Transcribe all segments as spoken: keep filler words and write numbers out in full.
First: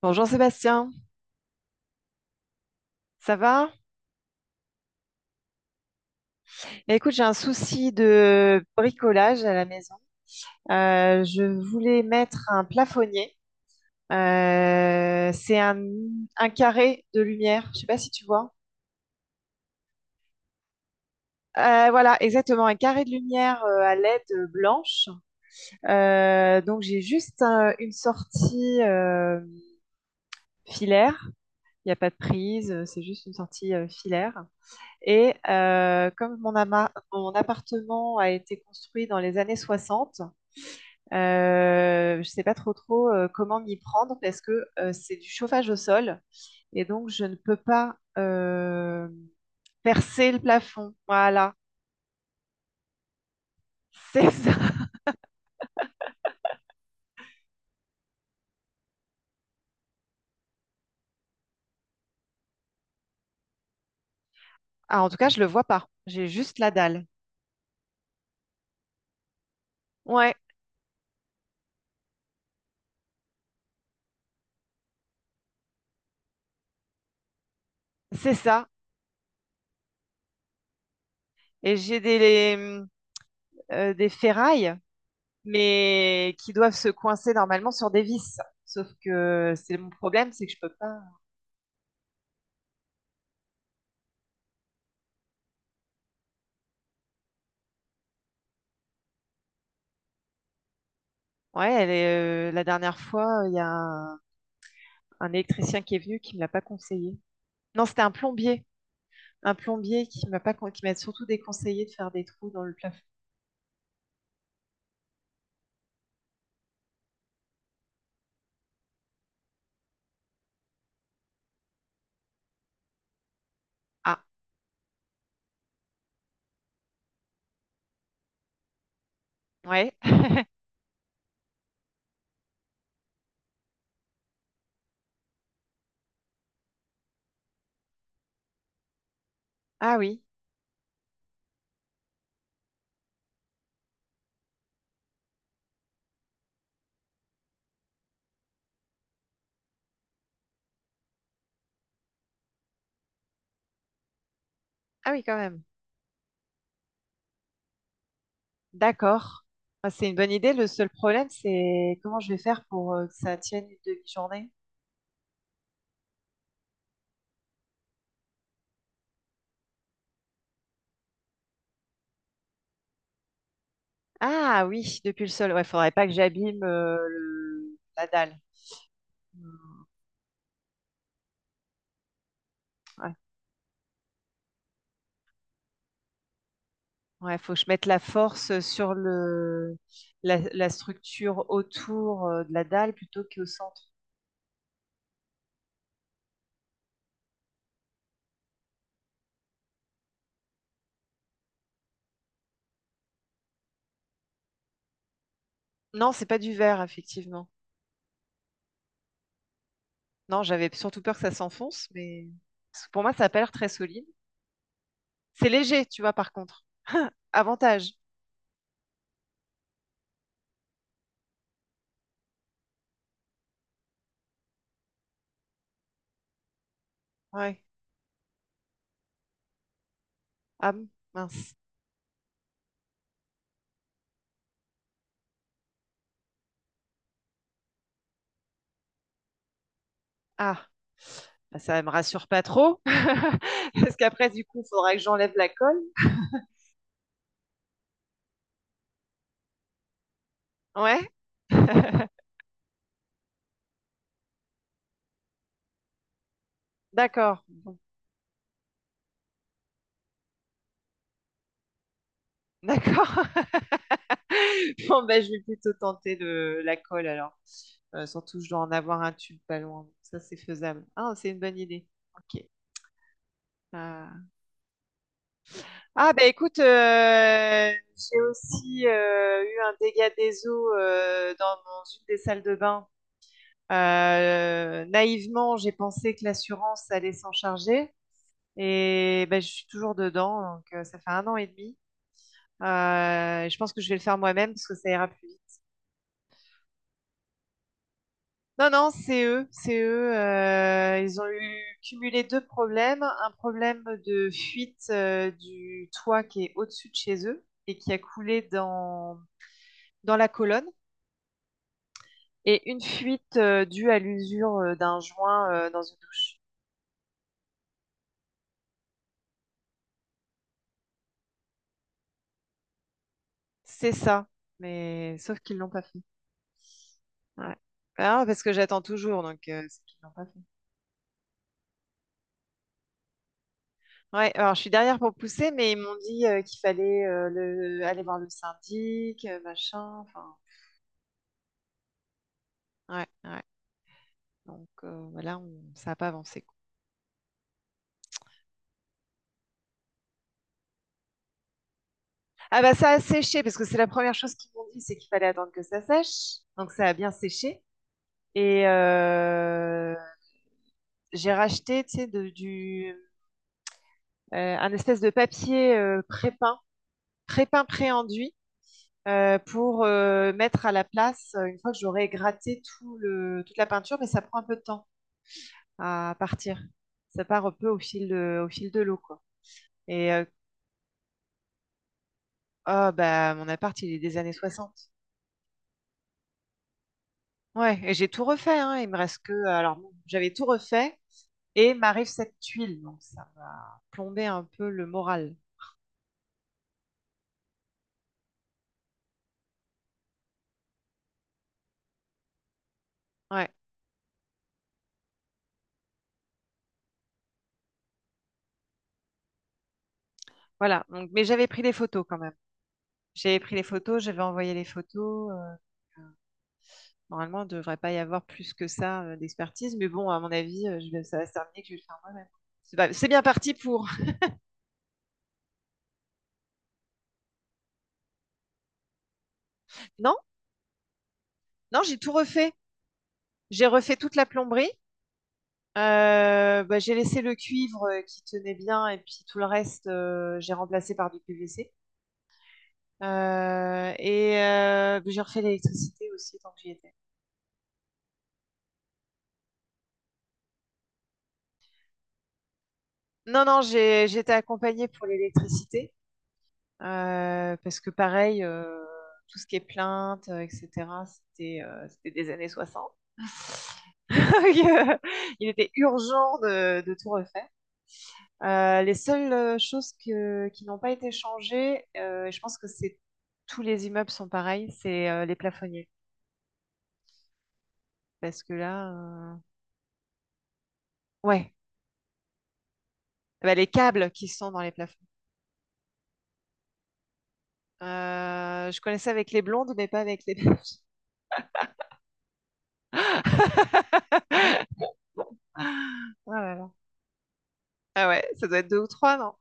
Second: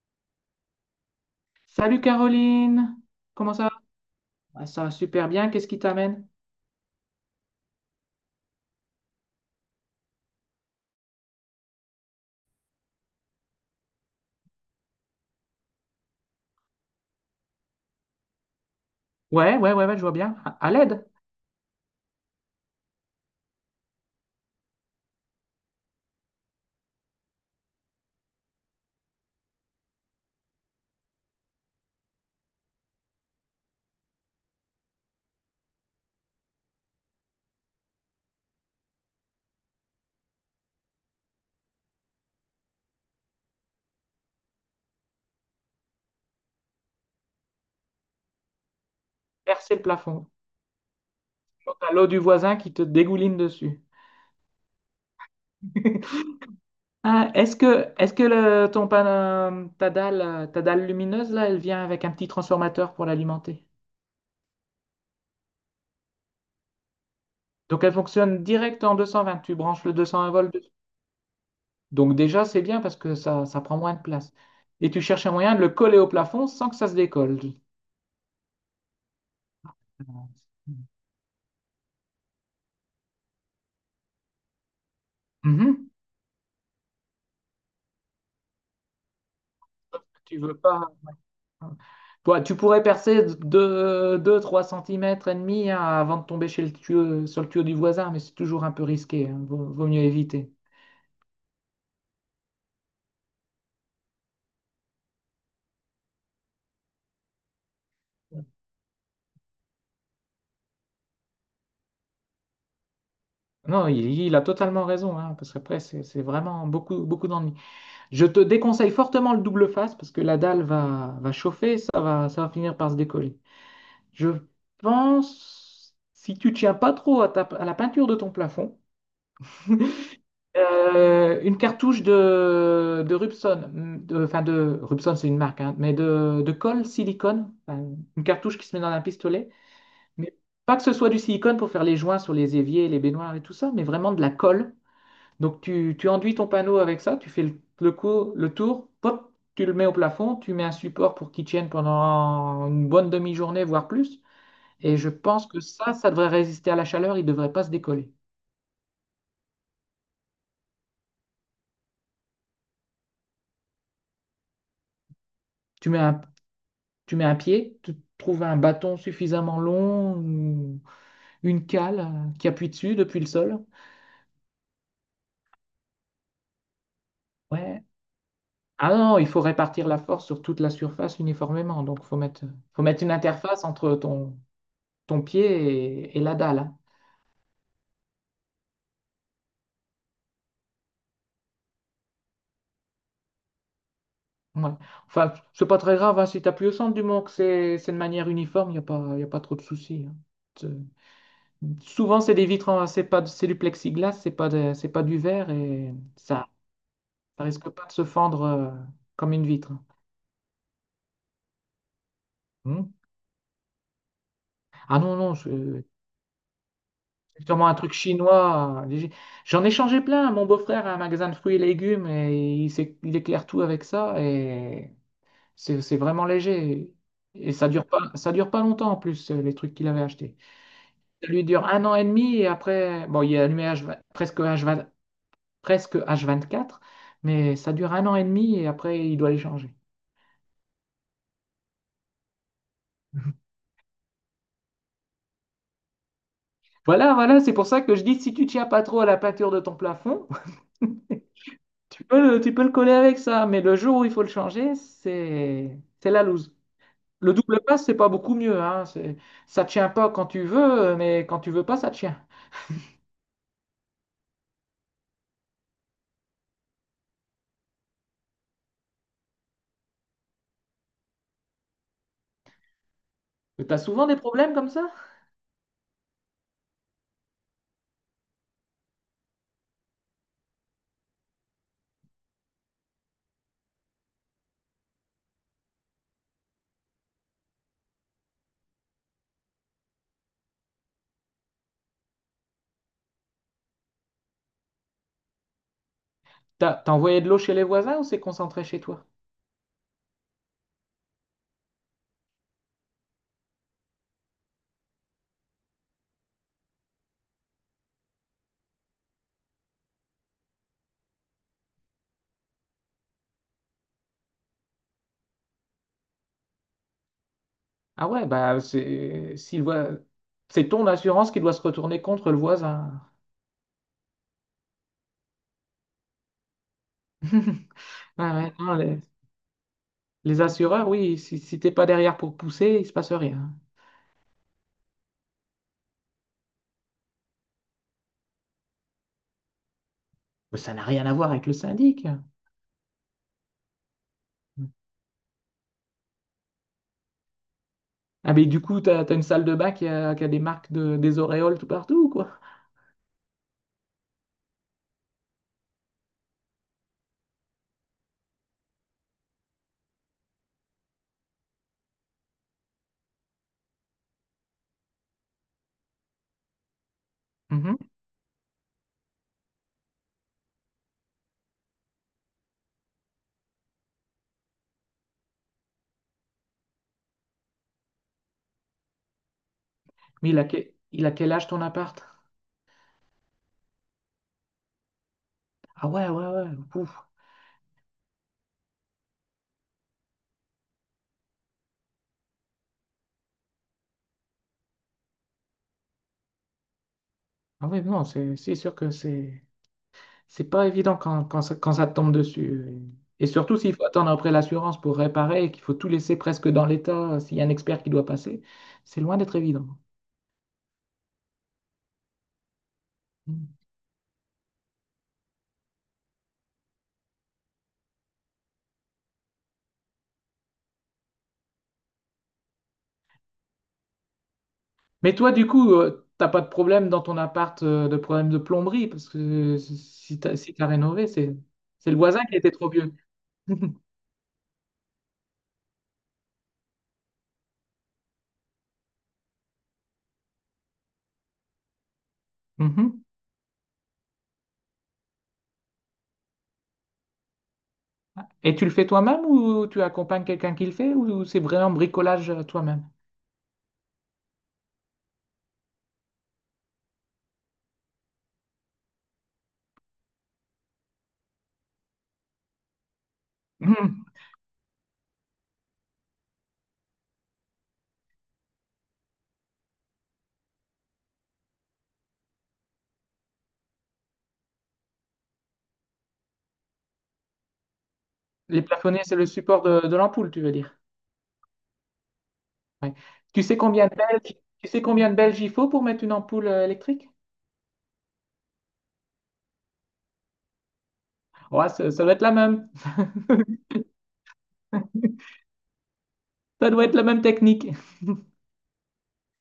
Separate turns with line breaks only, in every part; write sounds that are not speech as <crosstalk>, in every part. Bonjour Sébastien,
Salut Caroline,
ça
comment ça
va?
va? Ah, ça va super bien, qu'est-ce qui t'amène?
Eh, écoute, j'ai un souci de bricolage à la maison. Euh, je voulais mettre un plafonnier. Euh, c'est un, un carré de lumière, je ne sais pas si tu vois.
Ouais, ouais, ouais, ouais, je vois bien. À, à l'aide,
Euh, voilà, exactement, un carré de lumière euh, à L E D blanche. Euh, donc j'ai juste un- une sortie euh, filaire. Il n'y a pas de prise, euh, c'est juste une sortie euh, filaire. Et euh, comme mon, ama- mon appartement a été construit dans les années soixante. Euh, je ne sais pas trop trop euh, comment m'y prendre parce que euh, c'est du chauffage au sol et donc je ne peux pas euh,
percer le plafond.
percer le plafond. Voilà,
Donc, t'as l'eau du voisin qui te dégouline dessus.
<laughs> c'est ça.
<laughs> Ah, est-ce que, est-ce que le- ton pan- euh, ta dalle, euh, ta dalle lumineuse, là, elle vient avec un petit transformateur pour l'alimenter?
Ah, en tout cas, je le vois pas. J'ai juste la dalle.
Donc elle fonctionne direct en deux cent vingt, tu branches le deux cent un
Ouais,
volts dessus. Donc déjà, c'est bien parce que ça, ça prend moins de place. Et tu cherches un moyen de le coller au plafond sans que ça se décolle.
c'est ça. Et j'ai des, les, euh, des ferrailles,
Mhm.
mais qui doivent se coincer normalement sur des vis. Sauf que c'est mon problème,
Tu
c'est que
veux
je peux
pas.
pas.
Toi, tu pourrais percer deux, trois centimètres et demi hein, avant de tomber chez le tuyau, sur le tuyau du voisin, mais c'est toujours un peu risqué, hein. Vaut, vaut mieux éviter.
Ouais, elle est, euh, la dernière fois, il y a un, un électricien qui est venu qui me l'a pas conseillé. Non, c'était un plombier. Un plombier qui m'a pas, con- qui m'a surtout déconseillé de faire des trous dans le plafond.
Non, il, il a totalement raison, hein, parce qu'après, c'est c'est vraiment beaucoup, beaucoup d'ennuis. Je te déconseille fortement le double face, parce que la dalle va, va chauffer, ça va, ça va finir par se décoller.
Ah,
Je pense, si tu tiens pas trop à, ta- à la peinture de ton plafond,
ouais.
Euh, une cartouche de, de Rubson, de- enfin de Rubson c'est une marque, hein, mais de, de colle silicone, enfin, une cartouche qui se met dans un pistolet,
Ah oui.
mais pas que ce soit du silicone pour faire les joints sur les éviers, les baignoires et tout ça, mais vraiment de la colle. Donc tu, tu enduis ton panneau avec ça, tu fais le, le, cou- le tour, pop, tu le mets au plafond, tu mets un support pour qu'il tienne pendant une bonne demi-journée, voire plus, et je
Ah oui, quand
pense que
même.
ça, ça devrait résister à la chaleur, il ne devrait pas se décoller.
D'accord. Ah, c'est une bonne idée. Le seul problème, c'est comment je vais faire pour euh, que ça tienne une demi-journée.
Tu mets un, Tu mets un pied, tu trouves un bâton suffisamment long, ou une cale euh, qui appuie dessus depuis le sol.
Ah oui, depuis le sol. Ouais, faudrait pas que j'abîme euh, le-
Ouais.
la dalle.
Ah non, il faut
Hmm.
répartir la force sur toute la surface uniformément. Donc, faut mettre, faut mettre une
Ouais.
interface entre ton, ton pied et, et la dalle, hein.
Ouais, faut que je mette la force sur le la, la structure autour euh, de la dalle plutôt qu'au centre.
Ouais. Enfin, c'est pas très grave hein, si tu appuies au centre du moment que c'est c'est de manière uniforme, il n'y a pas, y a pas trop de soucis, hein. C'est- Souvent, c'est des vitres, en- c'est pas, c'est du plexiglas, c'est pas, de- c'est pas du verre et
Non, c'est pas
ça,
du verre,
ça
effectivement.
risque pas de se fendre euh, comme une vitre, hein.
Non, j'avais surtout peur que ça s'enfonce, mais
Hmm.
pour moi, ça a pas l'air très solide.
Ah non, non,
C'est
c'est
léger, tu vois, par contre. <laughs>
c'est sûrement un
Avantage.
truc chinois, euh, léger. J'en ai changé plein. Mon beau-frère a un magasin de fruits et légumes et il, s'é- il éclaire tout avec ça et c'est c'est vraiment léger. Et
Ouais.
ça dure pas, ça dure pas longtemps en plus, euh, les trucs qu'il avait achetés.
Ah,
Ça lui
mince.
dure un an et demi et après, bon, il est allumé H vingt- presque, hache vingt presque hache vingt-quatre, mais ça dure un an et demi et après, il doit les changer.
Ah, bah, ça me rassure pas trop. <laughs> Parce qu'après, du coup, il faudra que j'enlève la colle.
Voilà, voilà, c'est pour ça que je dis, si tu tiens pas trop à la peinture de ton plafond,
Ouais.
<laughs> Tu peux
<laughs>
le, tu peux le coller avec ça, mais le jour où il faut le changer, c'est c'est la loose. Le
D'accord.
double passe, c'est pas beaucoup mieux, hein. C'est, ça tient pas quand tu veux, mais quand tu veux pas, ça tient.
D'accord. <laughs> Bon, bah, je vais plutôt tenter le- la colle alors. Euh, surtout, je dois en avoir un tube pas loin. Ça, c'est faisable. Ah, c'est une bonne idée. Ok.
Mais t'as souvent des
Ah.
problèmes comme ça?
Ah bah écoute, euh, j'ai aussi euh, eu un dégât des eaux euh, dans, dans une des salles de bain. Euh, naïvement, j'ai pensé que l'assurance allait s'en charger et bah, je suis toujours dedans, donc euh, ça fait un an et demi. Euh, je pense que je vais le faire moi-même parce que ça ira plus vite.
T'as, t'as envoyé de l'eau chez les voisins ou c'est concentré
Non,
chez
non,
toi?
c'est eux, c'est eux. Euh, ils ont eu cumulé deux problèmes. Un problème de fuite euh, du toit qui est au-dessus de chez eux et qui a coulé dans dans la colonne. Et une fuite euh, due à l'usure euh, d'un joint euh, dans une douche.
Ah ouais, bah c'est s'il voit, c'est ton assurance qui doit se retourner contre le voisin.
C'est ça, mais sauf qu'ils l'ont pas fait. Ouais.
<laughs>
Ah,
Ouais,
parce que
ouais, non,
j'attends
les,
toujours, donc euh, c'est qu'ils l'ont pas fait.
les assureurs, oui, si, si t'es pas derrière pour pousser, il se passe rien.
Ouais, alors je suis derrière pour pousser, mais ils m'ont dit euh, qu'il fallait euh, le- aller voir le syndic, euh, machin, enfin,
Mais ça n'a rien à voir avec le syndic.
ouais, ouais. Donc euh, voilà, on- ça n'a pas avancé, quoi.
Ah, mais du coup, t'as, t'as une salle de bain qui a, qui a des marques de, des auréoles tout partout ou quoi?
Ah bah ça a séché, parce que c'est la première chose qu'ils m'ont dit, c'est qu'il fallait attendre que ça sèche. Donc ça a bien séché. Et euh, j'ai racheté, tu sais, de- du, euh, un espèce de papier euh, pré-peint, pré-peint,
Mhm.
pré-enduit euh, pour euh, mettre à la place euh, une fois que j'aurai gratté tout le, toute la peinture, mais ça prend un peu de temps à partir. Ça part un peu au fil de, au fil de l'eau, quoi. Et euh,
Mais il a, que- il a quel âge ton appart?
oh, bah, mon appart, il est des années soixante.
Ah ouais, ouais, ouais. Pouf.
Ouais, et j'ai tout refait, hein. Il me reste que. Alors, bon, j'avais tout refait et m'arrive cette tuile. Donc, ça m'a plombé un peu le moral.
Ah ouais, non, c'est c'est sûr que c'est c'est pas évident quand, quand, ça, quand ça te tombe dessus. Et
Ouais,
surtout s'il faut attendre après l'assurance pour réparer et qu'il faut tout laisser presque dans l'état, euh, s'il y a un expert qui doit passer, c'est loin d'être évident.
voilà. Donc, mais j'avais pris des photos quand même. J'avais
Mhm.
pris les photos, j'avais envoyé les photos. euh, euh, Normalement, il ne devrait pas y avoir plus que ça euh, d'expertise, mais bon, à mon avis, euh, je vais- ça va se terminer que je vais le faire moi-même. C'est pas- C'est bien parti pour. <laughs>
Mais toi, du coup, euh, t'as pas de problème dans ton appart euh, de problème de plomberie parce que euh, si
Non,
si t'as si t'as rénové, c'est
non,
c'est
j'ai
le
tout
voisin qui était
refait.
trop vieux.
J'ai refait toute la plomberie. Euh, bah, j'ai laissé le cuivre euh, qui tenait bien et puis tout le reste, euh, j'ai remplacé par du P V C.
<laughs>
Euh, et euh, j'ai refait l'électricité aussi tant que j'y étais.
Et tu le fais toi-même ou tu accompagnes quelqu'un qui le fait ou c'est vraiment bricolage euh, toi-même?
Non, non, j'ai, j'ai été accompagnée pour l'électricité. Euh, parce que pareil, euh, tout ce qui est plainte, euh, et cetera, c'était euh, c'était des années soixante.
Mhm.
<laughs> Il était urgent de, de tout refaire. Euh, les seules euh, choses que- qui n'ont pas été changées, euh, je pense que c'est tous les immeubles sont pareils, c'est euh, les plafonniers. Parce que
Les
là,
plafonnets, c'est le
euh,
support de, de l'ampoule, tu veux dire.
ouais,
Ouais. Tu
bah,
sais
les
combien de
câbles qui
belges,
sont dans
tu
les
sais
plafonds.
combien de Belges il faut pour mettre une ampoule euh, électrique?
Euh, je connaissais avec les blondes, mais pas avec les beiges.
Ouais, ça, ça doit être la même.
<laughs> Ah là
Ça
là.
doit être la même technique.
Ah ouais, ça doit être deux ou trois, non?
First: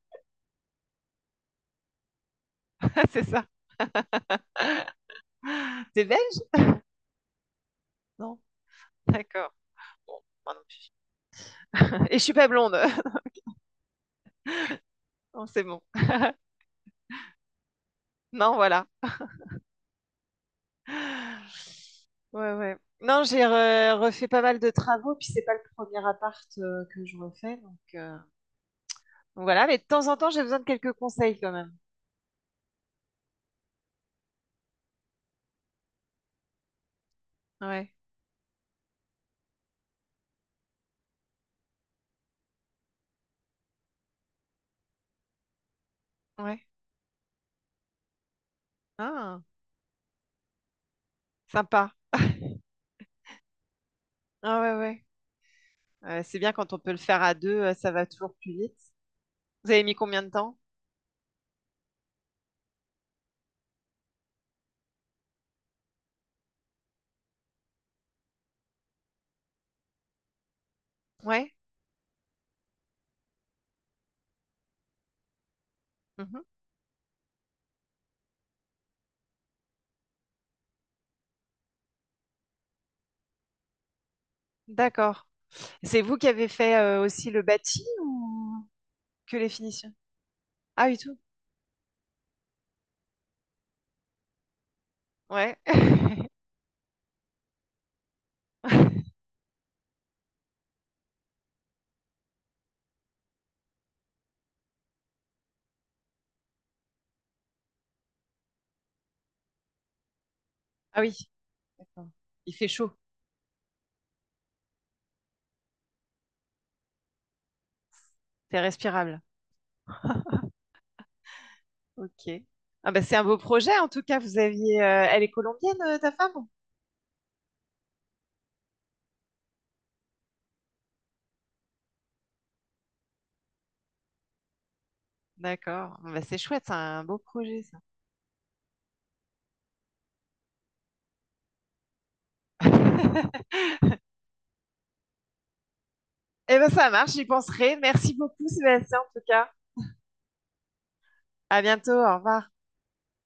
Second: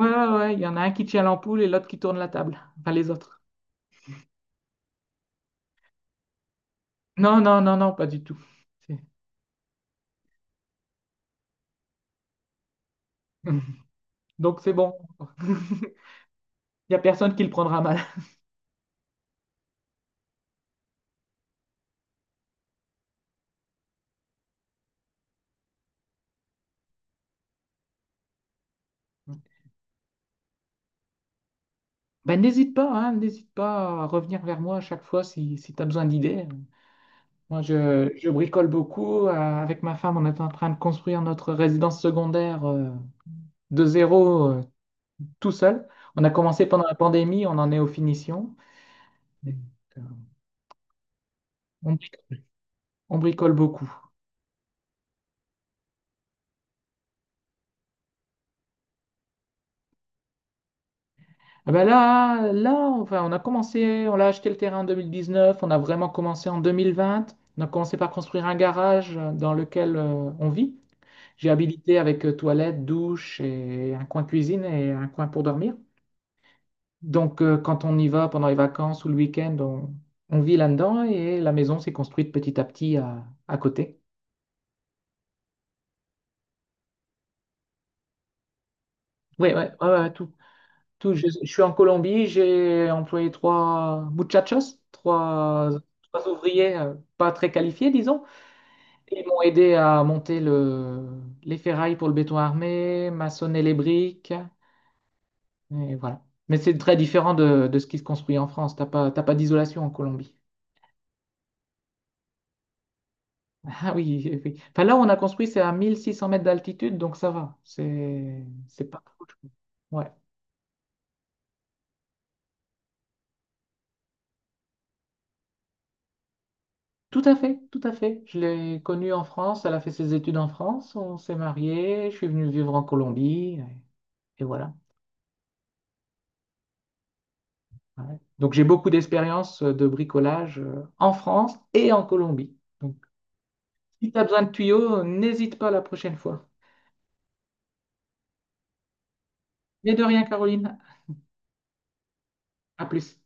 Ouais, ouais, ouais, il y en a un qui tient l'ampoule et l'autre qui tourne la table. Enfin, les
<laughs> C'est
autres.
ça. T'es belge?
Non, non, non, non, pas du tout.
Non.
C'est-
D'accord. Bon, moi non plus. <laughs> Et je suis pas blonde. <laughs>
<laughs> Donc c'est bon. <laughs>
Non, c'est bon.
Il n'y a personne qui le prendra mal.
Non, voilà. Ouais, ouais. Non, j'ai re- refait pas mal de travaux, puis c'est pas le premier appart euh, que je refais, donc, euh, donc voilà. Mais de temps en temps, j'ai besoin de quelques conseils quand même.
Ben, n'hésite pas, hein, n'hésite pas à revenir vers moi à chaque fois si, si tu as besoin d'idées. Moi,
Ouais,
je, je bricole beaucoup. Euh, avec ma femme, on est en train de construire notre résidence secondaire euh, de zéro euh, tout seul. On a commencé
ouais.
pendant la pandémie, on en est aux finitions.
Ah,
Donc, euh,
sympa.
on, on bricole beaucoup.
Ah ouais, ouais. Euh, c'est bien quand on peut le faire à deux, euh, ça va toujours plus vite. Vous avez mis combien de temps?
Ah ben là, là, enfin, on a commencé, on a acheté le terrain en deux mille dix-neuf, on a vraiment commencé en deux mille vingt. On a commencé par construire un garage euh, dans lequel euh, on vit. J'ai
Ouais.
habilité avec euh, toilette, douche et un coin cuisine et un coin pour dormir.
Mhm.
Donc, euh, quand on y va pendant les vacances ou le week-end, on, on vit là-dedans et la maison s'est construite petit à petit à, à côté.
D'accord. C'est vous qui avez fait euh, aussi le bâti ou que
Oui,
les
ouais, ouais, ouais,
finitions?
ouais, tout,
Ah oui,
tout.
tout.
Je, je suis en Colombie, j'ai employé trois muchachos,
Ouais.
trois, trois
<laughs>
ouvriers euh, pas très qualifiés, disons. Ils m'ont aidé à monter le, les ferrailles pour le béton armé, maçonner les briques, et voilà. Mais c'est très différent de, de ce qui se construit en France. T'as pas, t'as pas d'isolation en Colombie.
Ah oui, d'accord. Il fait chaud,
Ah oui, oui. Enfin, là, où on a construit, c'est à mille six cents mètres d'altitude, donc ça va. C'est,
c'est
c'est pas
respirable.
trop chaud. Ouais,
Ok. Ah bah c'est un beau projet en tout cas. Vous aviez, euh, elle est colombienne euh, ta femme?
tout à fait, tout à fait. Je l'ai connue en France, elle a fait ses études en France, on s'est mariés, je suis venu vivre en Colombie, et, et voilà.
D'accord. Ah bah c'est chouette, c'est un beau projet ça.
Ouais. Donc, j'ai beaucoup d'expérience euh, de bricolage euh, en France et en Colombie. Donc,
<laughs>
si tu as besoin de tuyaux, n'hésite pas la prochaine fois.
Eh ben ça marche, j'y penserai. Merci beaucoup Sébastien en tout cas.
Mais de rien, Caroline,
À bientôt, au revoir.
à plus.